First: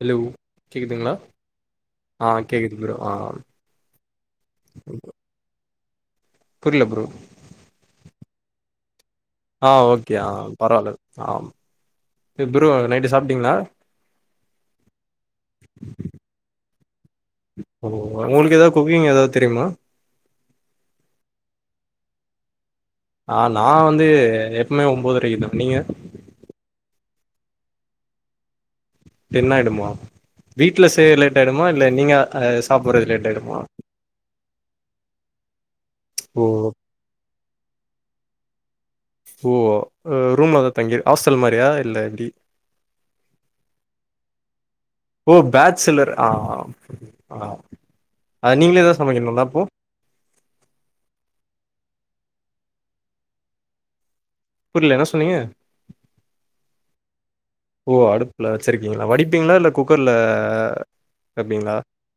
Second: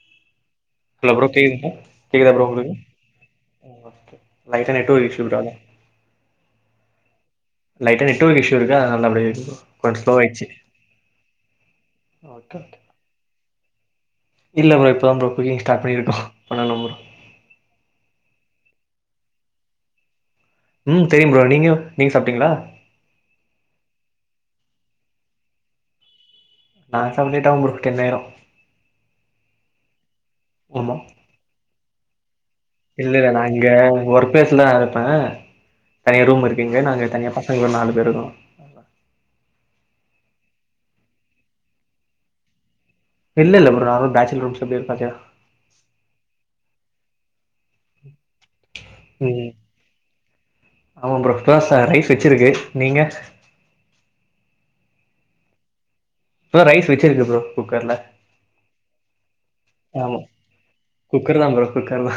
Hello கேக்குதுங்களா hello bro கேக்குதுங்களா ஆ கேக்கதா ப்ரோ உங்களுக்கு கேக்குது ஆ ஓகே லைட்டா நெட்வொர்க் இஸ்சுட்ரால புரில ப்ரோ லைட்டா நெட்வொர்க் இஷூ இருக்கு அதனால அப்டி ஆ கொஞ்சோ ஸ்லோ ஓகே ஆ ஆயிடுச்சு பரவால்ல ஆ ஓகே ப்ரோ ஓகே நைட்டு சாப்ட்டீங்களா இல்ல ப்ரோ இப்பதான் ப்ரோ குக்கிங் ஸ்டார்ட் பண்ணிருக்கோம் பண்ணணும் ப்ரோ ஓ உங்களுக்கு ஏதாவது குக்கிங் ஏதாவது தெரியுமா ம் தெரியும் ப்ரோ நீங்க நீங்க சாப்ட்டீங்களா ஆ நான் வந்து எப்பவுமே ஒன்பதுரைக்கும்ந்த நீங்க நான் சாப்ட லேட் ஆகும் ப்ரோ டென்னாயிரு டென் ஆயிடுமா வீட்ல செய்ய லேட் ஆயிடுமா இல்ல நீங்க அ சாப்புட்றது லேட் இல்லல்ல நான் ஆயிடுமா இங்க ஒர்க் பிலேஸ் ல தான் இருப்பேன் தனியா ஓ ரூம் இருக்கு இங்க நாங்க தனியா பசங்களும் நாலு பேர் இருக்கோ ஓ ரூம் அததான் தங்கிிரு ஹாஸ்டல் மாதிரியா இல்ல எப்டி இல்ல இல்ல ப்ரோ நார்மல் பேச்சலர் ரூம்ஸ் எப்டி இருக்கு அதேதா ஓ பேச்சலர் ஆ ஆ அ நீங்களேதா சமைக்கணுங்களா ம் அப்போ ஆமா ப்ரோ இப்பதா ரைஸ் வச்சிருக்கு நீங்க புரியல என்ன சொன்னீங்க இப்ப தா ரைஸ் வச்சிருக்கு ப்ரோ குக்கர்ல ஓ அடுப்புல வச்சிருக்கீங்களா வடிப்பீங்களா இல்ல குக்கர்ல ஆமா குக்கர் தா ப்ரோ வப்பீங்களா குக்கர் தா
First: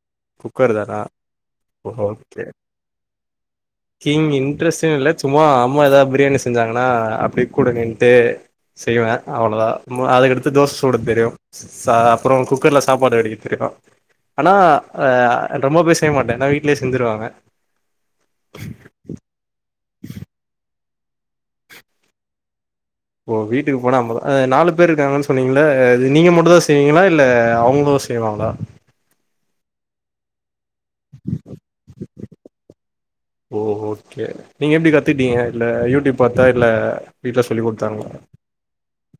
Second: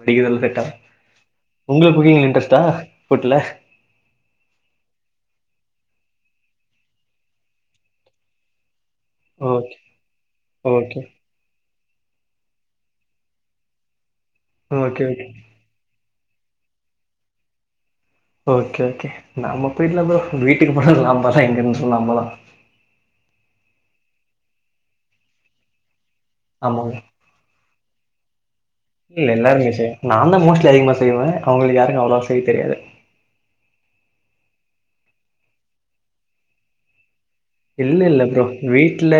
வடிக்குறதல்லா செட்டா சிங் இன்ட்ரஸ்ட்னு இல்ல சும்மா அம்மா ஏதா பிரியாணி செஞ்சாங்கன்னா அப்டி கூட நின்ட்டு செய்வே அவ்வளோதா ஓகே அதுக்கடுத்து தோச சுட ஓகே தெரியு அப்புறம் குக்கர்ல சாப்பாடு வடிக்க தெரியு ஆனா ஓகே ஓகே ஆ ரொம்ப பே செய்ய மாட்டே எல்லா வீட்லயே செஞ்சுருவாங்க வீட்ல ப்ரோ வீட்டுக்கு போனாலு நம்பதா இங்கருந்தாலு நம்ப தா ஓ வீட்டுக்கு போனா அம்ப அ நாலு பேர் இருக்காங்கன்னு சொன்னீங்கல நீங்க மட்டும்தா ஆமாங்க செய்வீங்களா இல்ல அவங்களு செய்வாங்களா இல்ல எல்லாருமே செய்யு நான் தா மோஸ்ட்லி அதிகமா செய்வே அவங்களுக்கு யாருக்கு அவ்வளவா செய்ய தெரியாது சேர் நீங்க எப்டி கத்திட்டீங்க இல்ல யூடியூப் பாத்தா இல்ல வீட்ல சொல்லி இல்ல குடுத்தாங்களா இல்ல ப்ரோ வீட்ல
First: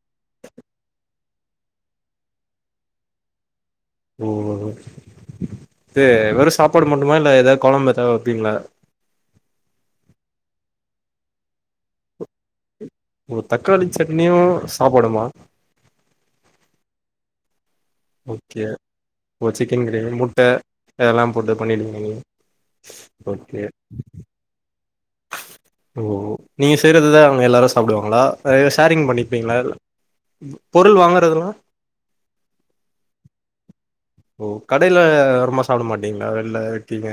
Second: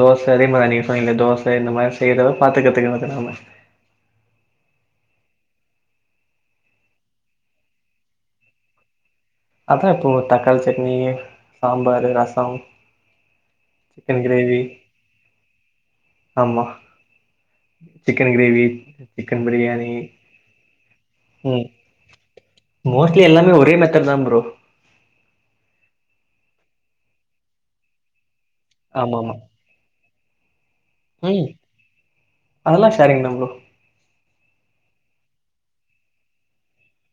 தோச அதே மாரிதா நீங்க சொன்னிங்கள தோ ச இந்த மாரி செய்றதுலா பாத்து கத்துக்றது தா நாம ஓ இது வெறு சாப்பாடு மட்டுமா இல்ல ஏதா கொழம்பு எதா வப்பீங்களா அதா இப்போ தக்காளி சட்னி சாம்பாரு ரசம் ஒ தக்காளி சிக்கன் சட்னியு கிரேவி சாப்பாடுமா ஆமா சிக்கன் ஓகே கிரேவி சிக்கன் ஓ பிரியாணி கிரேவி முட்ட இதெல்லா போட்டு ம் பண்ணிடுவீங்க நீங்க மோஸ்ட்லி எல்லாமே ஓகே ஒரே மெத்தட் தான் ப்ரோ ஓ நீங்க செய்ரதுதா அவங்க எல்லாரு சாப்டுவாங்களா இ ஷேரிங் ஆமாமா. பண்ணிப்பீங்களா பொருள் ம் வாங்கறதுங்ளா அதெல்லாம் ஷேரிங் தான் ப்ரோ. ஓ கடைல வருமா சாப்பிட மாட்டீங்களா வெளில இருக்கீங்க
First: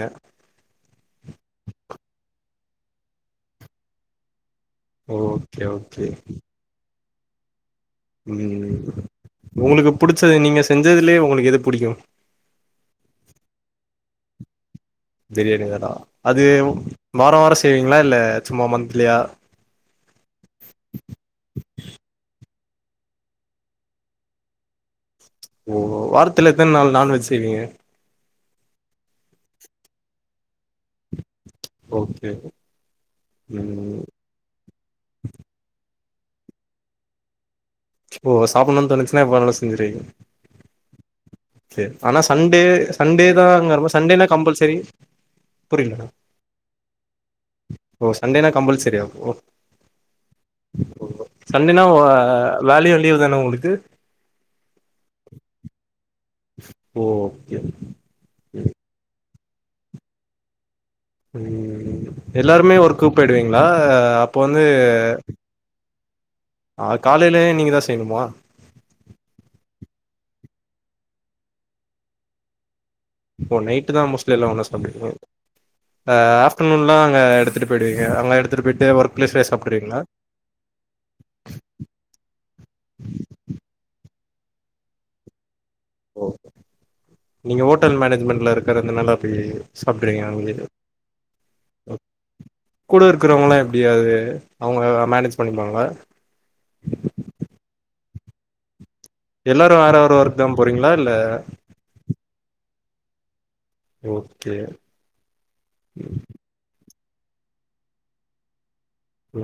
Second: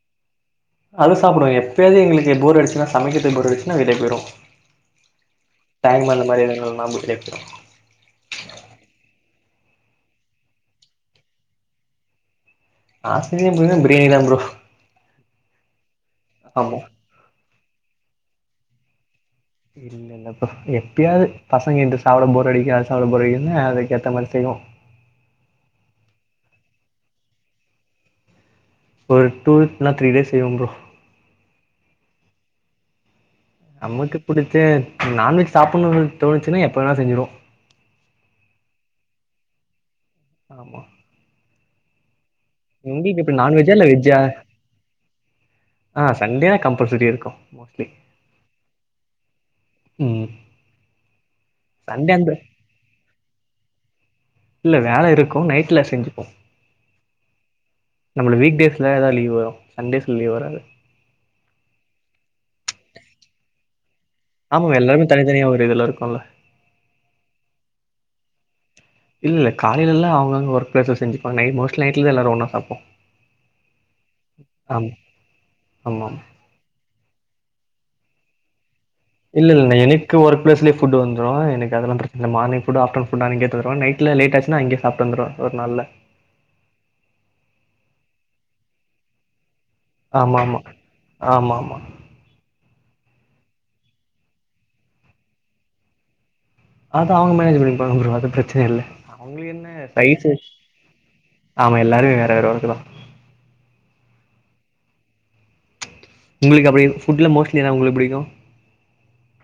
அது சாப்டுவோ எப்போயாது எங்களுக்கு போர் அடிச்சுன்னா சமைக்கிறதுக்கு போர் அடிச்சுன்னா வெளிய போயிடுவோ ஓகே ஓகே டைம் அந்த மாரி எதனா ஒரு நாள் [unintelligible] ம் உங்களுக்கு புடிச்சது நீங்க செஞ்சதுலயே உங்களுக்கு எது புடிக்கும் நா செஞ்சது பாத்தனா பிரியாணிதா ப்ரோ பிரியாணி தானா அது ஆமா. வார வாரம் செய்விங்களா இல்ல சும்மா மந்த்லியா இல்ல இல்ல ப்ரோ எப்பியாவது பசங்க இங்ட்டு சாப்ட போர் அடிக்கு அது சாப்ட போர் அடிக்குதுன்னா அதுக்கேத்தா மாரி செய்வோம் ஓ வாரத்துல எத்தன நாள் நான்வெஜ் செய்வீங்க ஒரு டூ இல்னா த்ரீ டேஸ் செய்வோம் ப்ரோ ஓகே ம் நம்ளுக்கு புடிச்ச நான்வெஜ் சாப்பிடணுன் தோணுச்சுன்னா எப்ப வேனா செஞ்சிருவோ ஓ சாப்பிடணுன் தோனுச்சுன்னா எப்ப வேனாலு செஞ்சிருவீங் ஆமா செரி ஆனா சண்டே உங்களுக்கு சண்டே எப்டி நான்வெஜ்ஜா இல்ல தான்ங்கரப்ப வெஜ்ஜா? சண்டேனா கம்பல்சரி புரியில ஆ சண்டேனா கம்பல்சரி இருக்கும் மோஸ்ட்லி. ஓ சண்டேனா கம்பல்சரியா அப்போ ம். சண்டேனா ஒ சண்டே அ அந்த வேலயு லீவ் தானா உங்ளுக்கு இல்ல வேல இருக்கு நைட்ல செஞ்சுப்போ ஓ ஓகே நம்மளுக்கு வீக் செரி டேஸ்ல தா லீவ் வரும் சண்டேஸ்ல லீவ் வராது எல்லாருமே ஒர்க்கு போய்டுவீங்களா அப்போ வந்து ஆமா எல்லாருமே தனித்தனியா ஒரு இதுல இருக்கோல்ல காலைலயு நீங்கதா செய்யணுமா இல்லல்ல காலைலலா அவங்கவங்க ஒர்க் ப்ளேஸ்ல செஞ்சுக்குவாங்க நைட் மோஸ்ட் நைட்ல தா எல்லாரு ஒன்னா சாப்போ ஒ நைட்டுதா மோஸ்ட்லி எல்லா ஒன்னா சாப்டுவீங்களோ ஆமாமா அ ஆஃப்டனூன்லா அங்க எடுத்துட்டு போய்டுவீங்க அங்க எடுத்துட்டு போய் இல்ல இல்ல எனக்கு ஒர்க் ப்ளேஸ்லே ஃபுட்டு வந்துரு எனக்கு அதெல்லா பிரச்சன இல்ல மார்னிங் ஃபுட்டா ஆப்டர்னு ஃபுட்லா இங்கே எத்துருவே நைட்ல லேட் ஆச்சு னா அங்க்யே சாப்ட்டு வந்துருவே ஒரு நாள்ல ஓ நீங்க ஹோட்டல் மேனேஜ்மெண்ட்ல இருக்கறதுனால அப்டி சாப்றீங்க அங்கயே ஆமாமா ஆமாமா கூட இருக் குறவங்களா எப்டி அது அவுங்க அத மேனேஜ் பண்ணிப்பாங்களா அது அவங்க மேனேஜ் பண்ணிப்பாங்க ப்ரோ அது ப்ரச்சனை இல்ல அவங்களுக் எல்லாரு என்ன வேற வேற சைசு ஒர்க் தா போறீங்களா இல்ல ஆமா எல்லாருமே வேற வேற ஒர்க்குதா ஓகே உங்களுக்கு அப்டி ஃபுட்ல மோஸ்ட்லி என்னா உங்ளுக்கு புடிக்கு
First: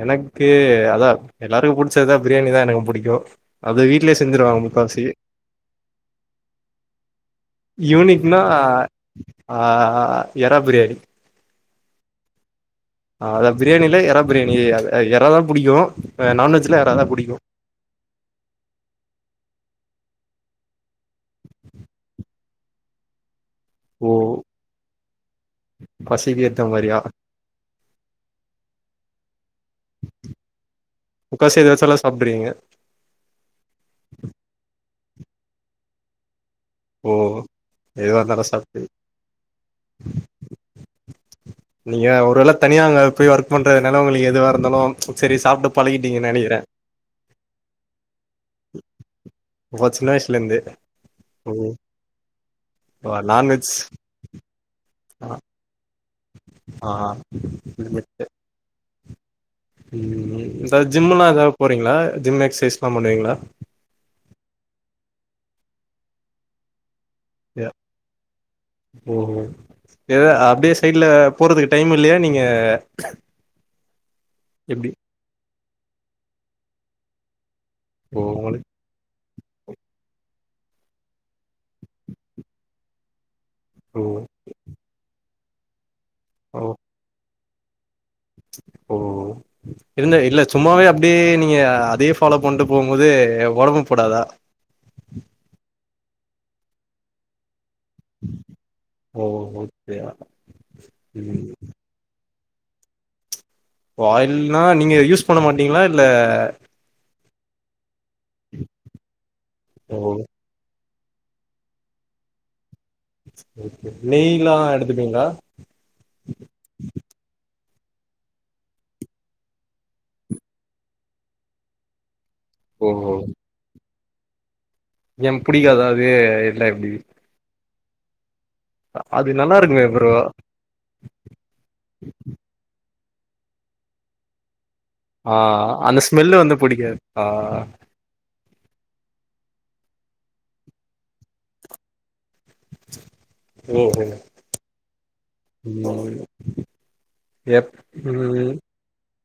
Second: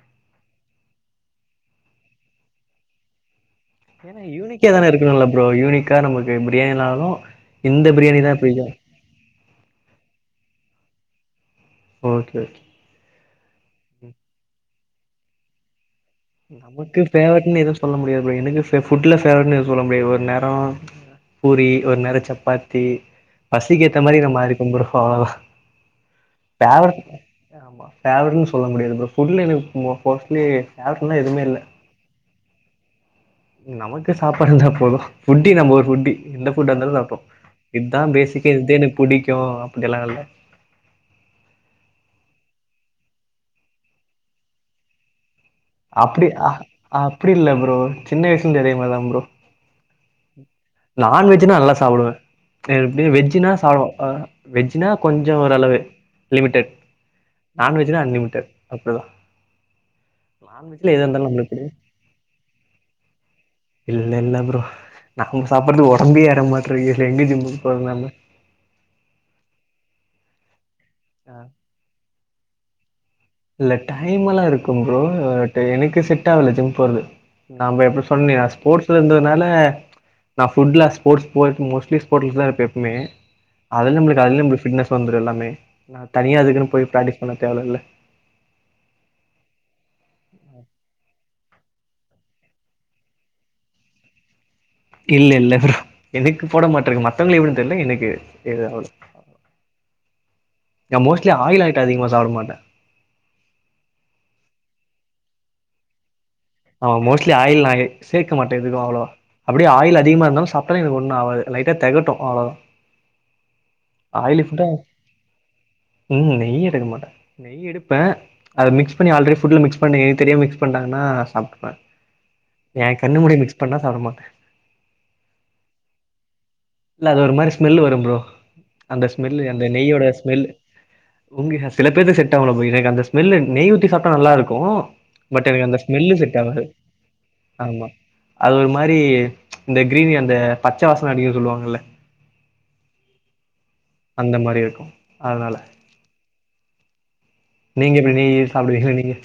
எனக்கு அதா எல்லாருக்கு புடிச்சதுதா பிரியாணிதா எனக்கு புடிக்கு அது வீட்லயே ஏனா செஞ்சிருவாங்க யூனிக்கா எதானு முக்காவாசி இருக்கணுல ப்ரோ யூனிக்கா நமக்கு பிரியாணினாலு யூனிக்னா ஆ எறால் பிரியாணி ஓகே ஓகே ஆ அதா பிரியாணில எறா பிரியாணி எறாதா புடிக்கு நான்வெஜ்ல எறா நமக்கு தா புடிக்கு ஃபேவரட்னு எதுவு சொல்ல முடியாது ப்ரோ எனக்கு ஃப ஃபுட்ல ஃபேவரட்னு எது சொல்ல மு டியாது ஒரு நேர பூரி ஒரு நேர சப்பாத்தி பசிக்கு ஏத்த ஓ மாரி நா மாறிப்பே ப்ரோ அவ்ளோதா பசிக்கு ஏத்த மாரியா ஃபேவரட் ஆமா ஃபேவரட்னு சொல்ல முடியாது ப்ரோ ஃபுட்ல எனக்கு மோ மோஸ்ட்லி ஃபேவரட்லா எதுவுமே முக்காசி இல்ல எது வச்சாலு சாப்ட்ருவிங்க நமக்கு சாப்பாடு இருந்தா போது ஃபுட்டி நம்ம ஒரு ஃபுட்டி எந்த ஃபுட்டா இருந்தாலு ஓ சாப்போ இதா எதுவா இருந்தாலு பேசிக்கே இதுத சாப்ட்டு எனக்கு புடிக்கு அப்டி எல்லா இல்ல நீங்க ஒரு வேள தனியா அங்க போய் ஒர்க் பண்றதனால உங்ளுக்கு எதுவா இருந்தாலு சரி சாப்ட்டு அப்டி பழகிட்டீங்கன்னு அ நெனைக்கிறே அப்டி இல்ல ப்ரோ சின்ன வயசுலெந்தே அதெ மாரிதா ப்ரோ அப்ப சின்ன வயசுல இருந்து நான்வெஜ்ஜுனா நல்லா சாப்டுவே இதே ஓ வெஜ்ஜுனா நான்வெஜ் சாப்ட அ வெஜ்ஜுனா ஆ கொஞ்சொ ஒரு அளவு லிமிடெட் நான்வெஜ்னா ஆ அன்லிமிடெட் அப்டிதா இந்த நான்வெஜ்ல எதா ஜிம்முலா இருந்தாலு எதாது நம்மளுக்கு புடிக்கு போறிங்ளா ஜிம் எக்சைஸ்லா பண்ணுவிங்ளா இல்ல இல்ல ப்ரோ நாம சாப்படறது ஒடம்பே ஏற மாட்றங்கு அ ஓ ஹோ எது அப் அப்டியே சைட்ல அ போறதுக்கு டைம் இல்லையா நீங்க இல்ல டைம்மெல்லா இருக்கும் எப்டி ப்ரோ எனக்கு செட் ஆகல ஜிம் போறது நாம எப்படி ஓ சொன்னே அ உங்களுக்கு ஸ்போர்ட்ஸ்ல இருந்ததுனால நா ஃபுல்லா ஸ்போர்ட்ஸ் போட் மோஸ்ட்லி ஸ்போர்ட்ல தா இருப்ப எப்பமே அது ஓ நம்முளுக்கு அதில்லயே நம்ளுக்கு ஃபிட்னஸ் வந்துரு எல்லாமே நா தனியா அதுக்குனு ஓ போய் பிராக்டீஸ் பண்ண தேவ இல்ல ஓ இருந்த இல்ல சும்மாவே அப்டியே நீங்க அதே ஃபாலோ பண்ட்டு போகும் போது ஒடம்பு போடாதா இல்ல இல்ல ப்ரோ எனக்கு போட மாட்ருக்கு மத்தவங்கள தெர்ல எனக்கு எது ஆவுல ஓ ஓகேயா அ மோஸ்ட்லி ம் ஆயில் அயிட்ட அதிகமா சாப்ட மாட்ட ஓ ஆயில்னா நீங்க யூஸ் பண்ண மாட்டிங்ளா இல்ல ஆமா மோஸ்ட்லி ஆயில் நா எ சேக்க மாட்டே எதுக்கு அவ்ளவா அப்டியே ஓ ஆயில் அதிகமா இருந்தாலு சாப்டாலே எனக்கு ஒன் னு ஆவாது லைட்டா தெகட்டு அவ்ளோதா ஓகே ஆய்லி நெய்லா ஃபுட் எடுத்துப்பீங்களா ம் நெய் எடுக்க மாட்டே நெய் எடுப் ப அத மிக்ஸ் பண்ணி ஆல்ரெடி ஃபுட்ல மிக்ஸ் பண்ணி தெரியாம மிக்ஸ் பண்ட்டாங்கனா சாப்டுப்ப எ ஓ கண்ணு முன்னாடி மிக்ஸ் பண்ணா சாப்ட மாட் ஏ புடிக்காதா அது இல்ல அது ஒரு மாரி ஸ்மெல்லு வரும் ப்ரோ அந்த அது ஸ்மெல்லு நல்லா அந்த இருக்குமே நெய்யோட ப்ரோ ஸ்மெல் உங்க சில பேருக் செட் ஆவல ப்ரோ எனக்கு அந்த ஸ் மெல்லு நெய் ஊத்தி சாப்டா நல்லாருக்கு ஆ பட் எனக்கு அந்த ஸ்மெல்லு செட் வந்து ஆகாது புடிக்காது ஆ ஆமா அது ஒரு மாரி இந்த கிரீவீ அந்த பச்ச வாசன அடிக்குதுனு சொல்லுவாங்கல்ல அந்த மாரி இருக்கு அதனால உ நீங்க நெய் சாப்டுவிங்ளா நீங்க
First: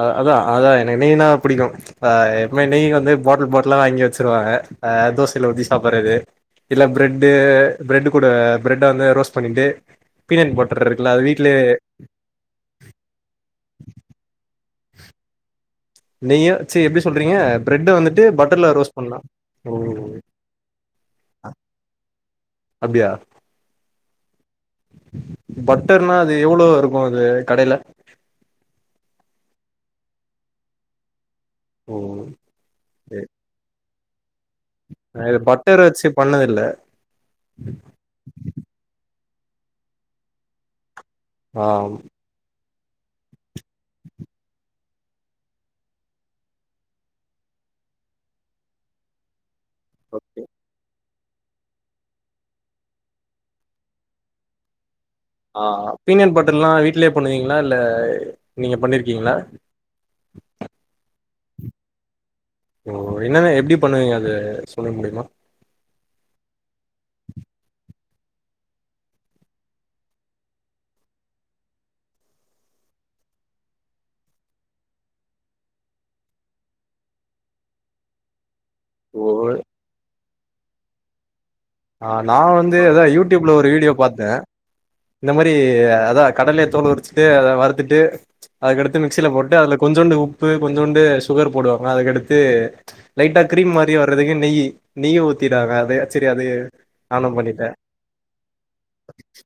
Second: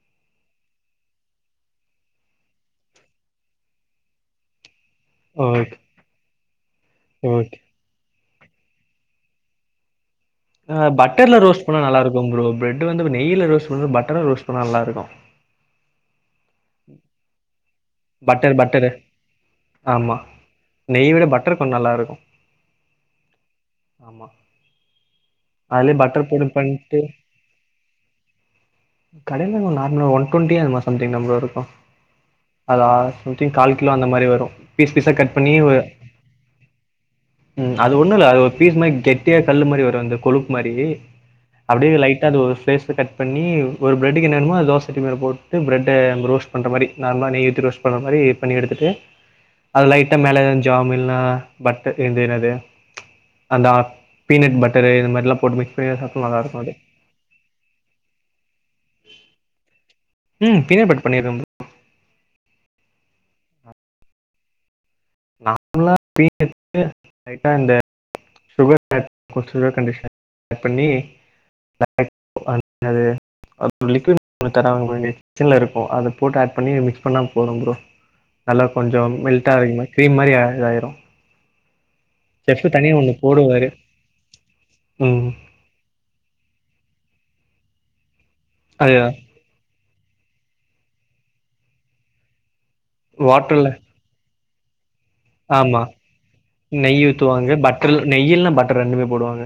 அ அதா அதா எனக்கு நெய்யினா புடிக்கு அ எப்பமே நெய் வந்து பாட்லு பாட்லா வாங்கி வச்சிருவாங்க அ தோசையில ஊத்தி ஓகே சாப்புர்றது இல்ல ப்ரெட்டு ஓகே ப்ரெட் கூட ப்ரட்ட வந்து ரோஸ்ட் பண்ணிட்டு பீனட் பட்டர் அ இருக்குல்ல அது பட்டர்ல வீட்லயே ரோஸ்ட் பண்ணா நல்லாருக்கு ப்ரோ ப்ரெட்டு வந்து நெய்யில ரோஸ்ட் ஒரு பட்டர்வ ரோஸ்ட் பண்ணா நல்லாருக்கு நெய்யு ச்சீ எப்டி சொல்றீங்க ப்ரெட்டு வந்துட்டு பட்டர் பட்டர்ல ரோஸ்ட் பண்லா ஓ ஓ நெய்யட பட்டர் கொஞ்சோ நல்லாருக்கு அப்டியா ஆமா அதுலயே பட்டர்னா பட்டர் அது போட்டு எவ்ளோ இருக்கு அது கடைய்லே கடைய்ல ஒரு நார்மலா ஒன் டொன்டி அது மாரி சம்திங் தா ப்ரோ ருக் ஓ ஓ அதா சம்திங் கால் கிலோ அந்த மாரி வரு பீஸ் பீஸா நா கட் இது பண்ணி ஒரு பட்டர் வச்சு பண்ணதில்ல ம் அது ஒண்ணுல்ல அது ஒரு பீஸ் மாரி கெட் ட்டியா கல்லு மாரி வரு அந்த கொழுப் மாரி ஆ அப்டியே லைட்டா அது ஒரு ஃபேஸ் கட் பண்ணி ஒரு ப்ரெட்டுக்கு என்ன வேணுமோ அத தோச சட்டி மேல போட்டு ப்ரட்ட ரோஸ்ட் பண்ற மாரி நார்மலா நெய்விட்டு ரோஸ்ட் பண்ற மாரி பண்ணி எடுத்துட்டு அத லைட்டா மேல ஓகே எது ஜாமு இல் லா பட்டர் இது என்னது அந்த அ பீனட் பட்டர் இது மார் ஆ ஆ பீனட் பட்டர்லா வீட்லே பண்ணு வீங்களா இல்ல நீங்க பண்ணிருக்கீங்களா ம் பீனட் பட் பண் ஓ என்னென்ன எப்டி பண்ணுவீங்க அது சொல்ல முடியுமா நார்மலா [inaudible] லைட்டா அந்த சுகர் [inaudible] கண்டிஷன ஆட் பண்ணி [inaudible] அது அதுக்கு லிக்யூட் ஒன்னு தராங்க [inaudible] இருக்கும் அத போட்டு ஆட் பண்ணி மிக்ஸ் பண்ணா போதும் ப்ரோ நல்லா கொஞ்சோ ஓ மெல்ட்டா அயிருமாரி க்ரீம் மாரி இதா ஆயிடு ஆ நா வந்து அதா யூடுயூப்ல போடுவார் ஒரு வீடியோ பாத்தே ம் இந்த மேரி அதா கடல்யே தோல் உரிச்சுட்டு அத வறுத்துட்டு அது அதுக்கடுத்து மிக்சியில போட்டு அதுல கொஞ்சோண்டு உப்பு கொஞ்சோண்டு சுகர் போடுவாங்க அதுக்கடுத்து லைட்டா வாட்டரில் கிரீம் மாரி வர்றதுக்கு நெய் நெய் ஊத்திர்றாங்க ஆமாம் அதா சரி அது நெய் நானு ஊற்றுவாங்க பண்ணிட்டே பட்டர் நெய்யில்னா பட்டர் ரெண்டுமே போடுவாங்க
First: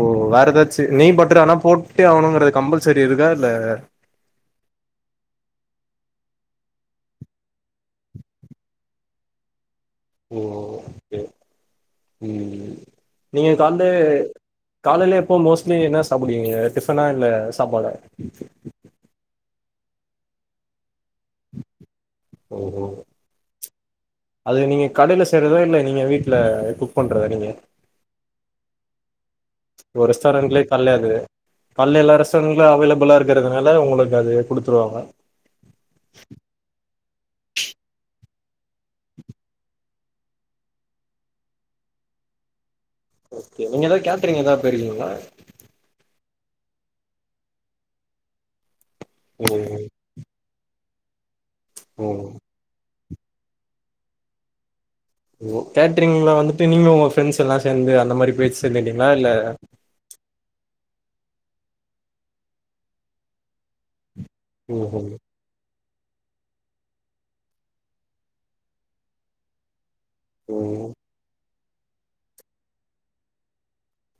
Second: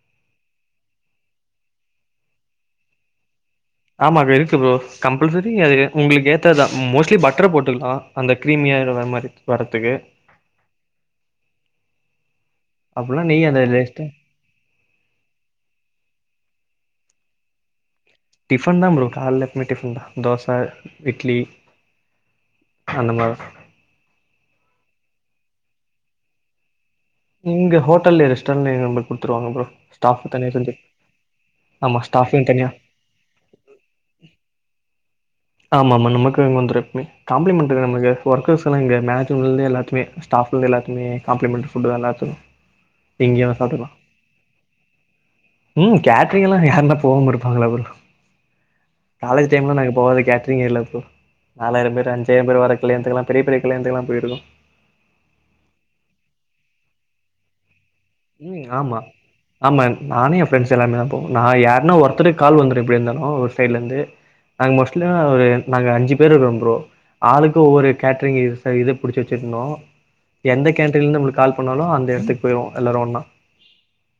ஓ வேற ஏதாச்சு நெய் பட்டுரு ஆனா போட்டே ஆகணுங்கற கம்பல்சரி இருக்கா இல்ல ஆமாங்க இருக்கு ப்ரோ கம்பல்சரி அது உங்களுக்கு ஏத் ததுதா மோஸ்ட்லி பட்டர் போட்டுக்கலா அந்த கிரீமிய இருக்கற மாரி வரத் ஓ ஓகே ம் அப்படின்னா நெய் நீங்க அந்த கால்லே லேஸ்ட்டாக காலையில எப்போ மோஸ்ட்லி என்ன சாப்பிடுவீங்க க்த் டிபன்னால்ல சாப்பாடு டிபன் தான் ப்ரோ காலையில எப்பவுமே டிபன்தா தோச இட்லி ஓ ஓ அந்த மார்தா அது நீங்க கடையில செய்யறதா இல்ல நீங்க வீட்ல குக் பண்றதா நீங்க இங்க ஹோட்டல்ல ரெஸ்டாரன்ட்ல நம்ப குடுத் ஓ ரெஸ்டாரண்ட்லயே கால்லே து ஆமா கால்ல எல்லா ஸ்டாஃபிங் ரெஸ்டாரண்ட்ல தனியா அவைலபில்லா இருக்கறதுனால உங்களுக்கு அது குடுத்துருவாங்க ஆமா ஆமா நமக்கு வந்துரு எப்பயுமே காப்ளிமெண்ட் வேணு நமக்கு ஒர்கர்ஸு எங்க மேட்மெண்ட்லந்து எல்லாத்துமே ஸ்டாஃபுங்கு எல்லாத்துகுமே காம்ப்ளிமெண்ட் ஃபுட்டுதா எல்லாத்துக்கு எங்கே வே நீங்க சாப்ட்டுக்கலா ஏதாவது கேட்டரிங் ஏதாவது போயிருக்கீங்களா ம் கே கேகளா யாருன்னா போகம இருப்பாங்களா ப்ரோ காலேஜ் ம் டைம்ல நாங்க போகாத் கேட்டரிங் எல்லாத்துக்கு நாலாயிரோ பேரு ம் அஞ்சாயிரோ பேரு வர கல்யாணத்துக்கலா பெரிய பெரிய கல்யாணத்துக்கலா போயிருக்கோ ஓ கேட்டரிங்ல வந்துட்டு நீங்க உங்க ஃப்ரெண்ட்ஸெல்லா சேந்து மாரி போய் ம் ஆமா சேந்துட்டீங்களா இல்ல ஆமா நானே எ ஃப்ரெண்ட்ஸ் எல்லாருமேதா போவோ நா யாருன்னா ஒருத்தருக் கால் வந்துரு எப்படியாருந்தாலு ஒரு சைட்லருந்து நாங்க ஓஹோ மோஸ்ட்லியோ நாங்க அஞ்சு பேர் இருக்கிறோம் ப்ரோ ஆளுக்கு ஒவ்வொரு கேட்ரிங் இ இது புடிச்சு வெச்சிருந்தோ எந்த ம் கேட்ரிங்லந்து நம்மளுக்கு கால் பண்ணாலு அந்த எடத்துக்கு போய்ருவோ எல்லாரு ஒன்னா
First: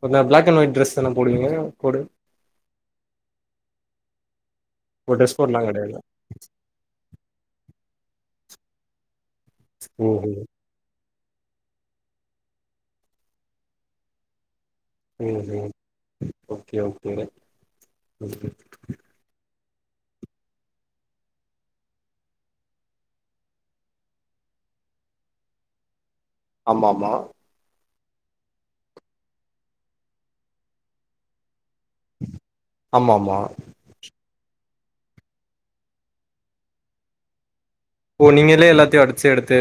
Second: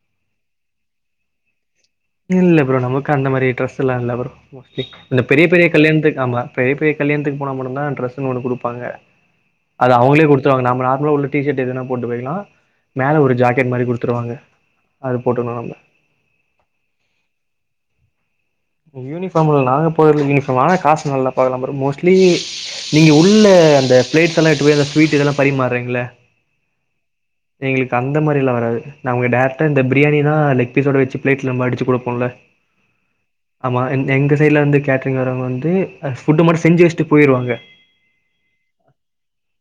ஒர்னா பிளாக் அண்ட் ஒயிட் டிரஸ்தான போடுவீங்க கோடு இல்ல ப்ரோ நமக்கு அந்த மாரி ட்ரெஸ் எல்லா இல்ல ப்ரோ ஓ இந்த ட்ரெஸ் பெரிய கோட்லா பெரிய கெடையாதா கல்யாணத்துக்கு ஆமா பெரிய பெரிய கல்யாணத்துக்கு போனா மட்டுந்தா டிரஸ்னு ஓன்னு குடுப்பாங்க அத அவுங்களே ம்ஹும் குடுத்துருவாங்க நம்ம நார்மலா உள்ள டீ ஷர்ட் எதுனா போட்டு போய்க்கலா மேல ஒரு ஜாக்கெட் மாரி குடுத்துருவாங்க அது ம் போட்டுக்கணு ம் நம்ம ஓகே ஓகே ம் யூனிஃபார்ம்ல நாங்க போடறதில்ல யூனிஃபார்ம் ஆனா காசு நல்லா பாக்கலாம் ப்ரோ மோஸ்ட்லி நீங்க உள்ள அந்த பிளேட்ஸ் எல்லா எடுத்து போய் அந்த ஸ்வீட் இதெல்லா பரிமாறீங்கள்ள ஆமாமா எங்களுக்கு அந்த மாரில்லா வராது நமக்கு டைரக்டா இந்த பிரியாணிதா லெக் பீஸோடோ வெச்சு பிளேட்ல மடிச்சு ஆமாமா அ எங் எங்க சைடுல வந்து கேட்டரிங் வர்ரவங்க வந்து ஃபுட்டு மட்டு செஞ்சு வெச்சிட்டு போயிருவாங்க ஓ நீங்களே எல்லாத்தையு அடிச்சு எடுத்து்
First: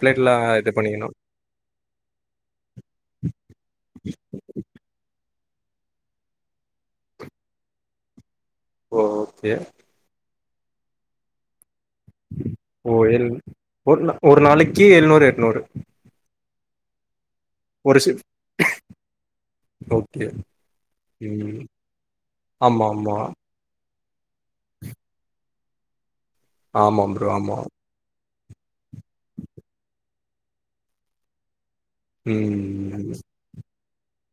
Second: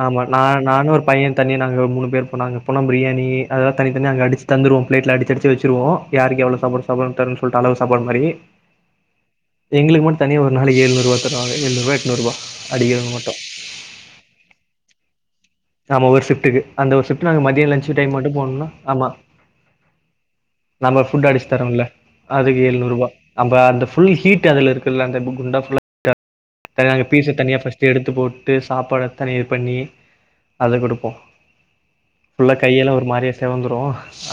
பிளேட் ஆமா எல்லா நா இது நானு ஒரு பண்ணிக்கணு பையன் தனியா நாங்க மூனு பேர் போனா அங்கபோனா பிரியாணி அதெல்லா தனித்தனியா அங்க அடிச்சு தந்துருவோ பிளேட்ல அடிச் அடிச் சு வெச்சிருவோ யாருக்கு எவ்ளவு சாப்பாடு சாப்பிடணு தர்னு சொல்ட்டு அளவு சாப்பாடு மாரி ஓ ஓகே எங்களுக்கு மட்டு தனியா ஒரு நாளைக்கு ஏழ்நூறுவா தருவாங்க ஏழ்நூறுவா எ ஓ ஏழ் ஒரு நா ஒரு நாளைக்கு ஏழ்நூறு எட்நூறு ஆமா ஒரு ஷிப்ட்டுக்கு அந்த ஒரு ஷிப்ட் நாங்க மதியோ லன்சு ஒரு டைம் ஷிஃப் மட்டு போணோன்னா ஆமா ஓகே நம்ம ஃபுட் அடிச்சு ம் தர்ரம்ல்ல அதுக்கு ஆமா ஏழ்நூறு ரூபா ஆமா அம்ப அந்த ஃபுல் ஹீட் அதுல இருக்கல்ல அந்த குண்டா ஃபுல்லா தன ஆமா நாங்க ப்ரோ பீச ஆமா தனியா ஃபர்ஸ்ட் எடுத்து போ ட்டு சாப்பாட தண்ணீர் பண்ணி அத குடுப்போ ஃபுல்லா கையெல்லா ஒரு ம் மாரியா செவந்துரு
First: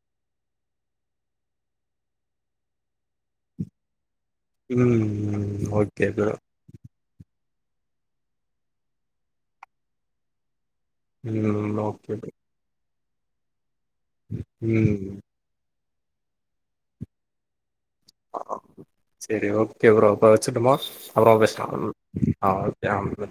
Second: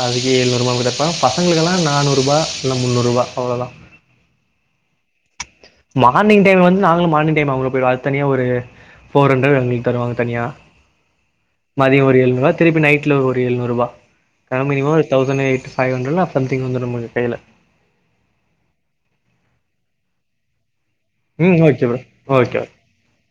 அதுக்கு ஏழ்நூறு ரூபா [unintelligible] பசங்களுக்கெல்லா நானூறு ரூபா இல்ல முன்நூறு ரூபா அவ்ளவுதா ம் ம் மார்னிங் டைம் வந்து நாங்களு மார்னிங் டைம் அவுங்க கூட போயிருவே அது தனியா ஒரு போர் ஹண்ரெட்டு எங்களுக்கு தருவாங்க தனியா ம் மதியோ ஓகே ஒரு ப்ரோ எழுநூறுபா திருப்பி நைட்ல ஒரு எழுநூறுபா ம் [unintelligible] தசண்ட எய்ட் ஃபைவ் ஹண்ட்ரட்லா சம்திங் வந்துரு நம்ம கைல செரி ஓகே ப்ரோ அப்புறோ வெச்சிரட்டுமா அப்புறமா ம் பேசலா ஓகே ப்ரோ ஓகே ஆ ஆ ஆ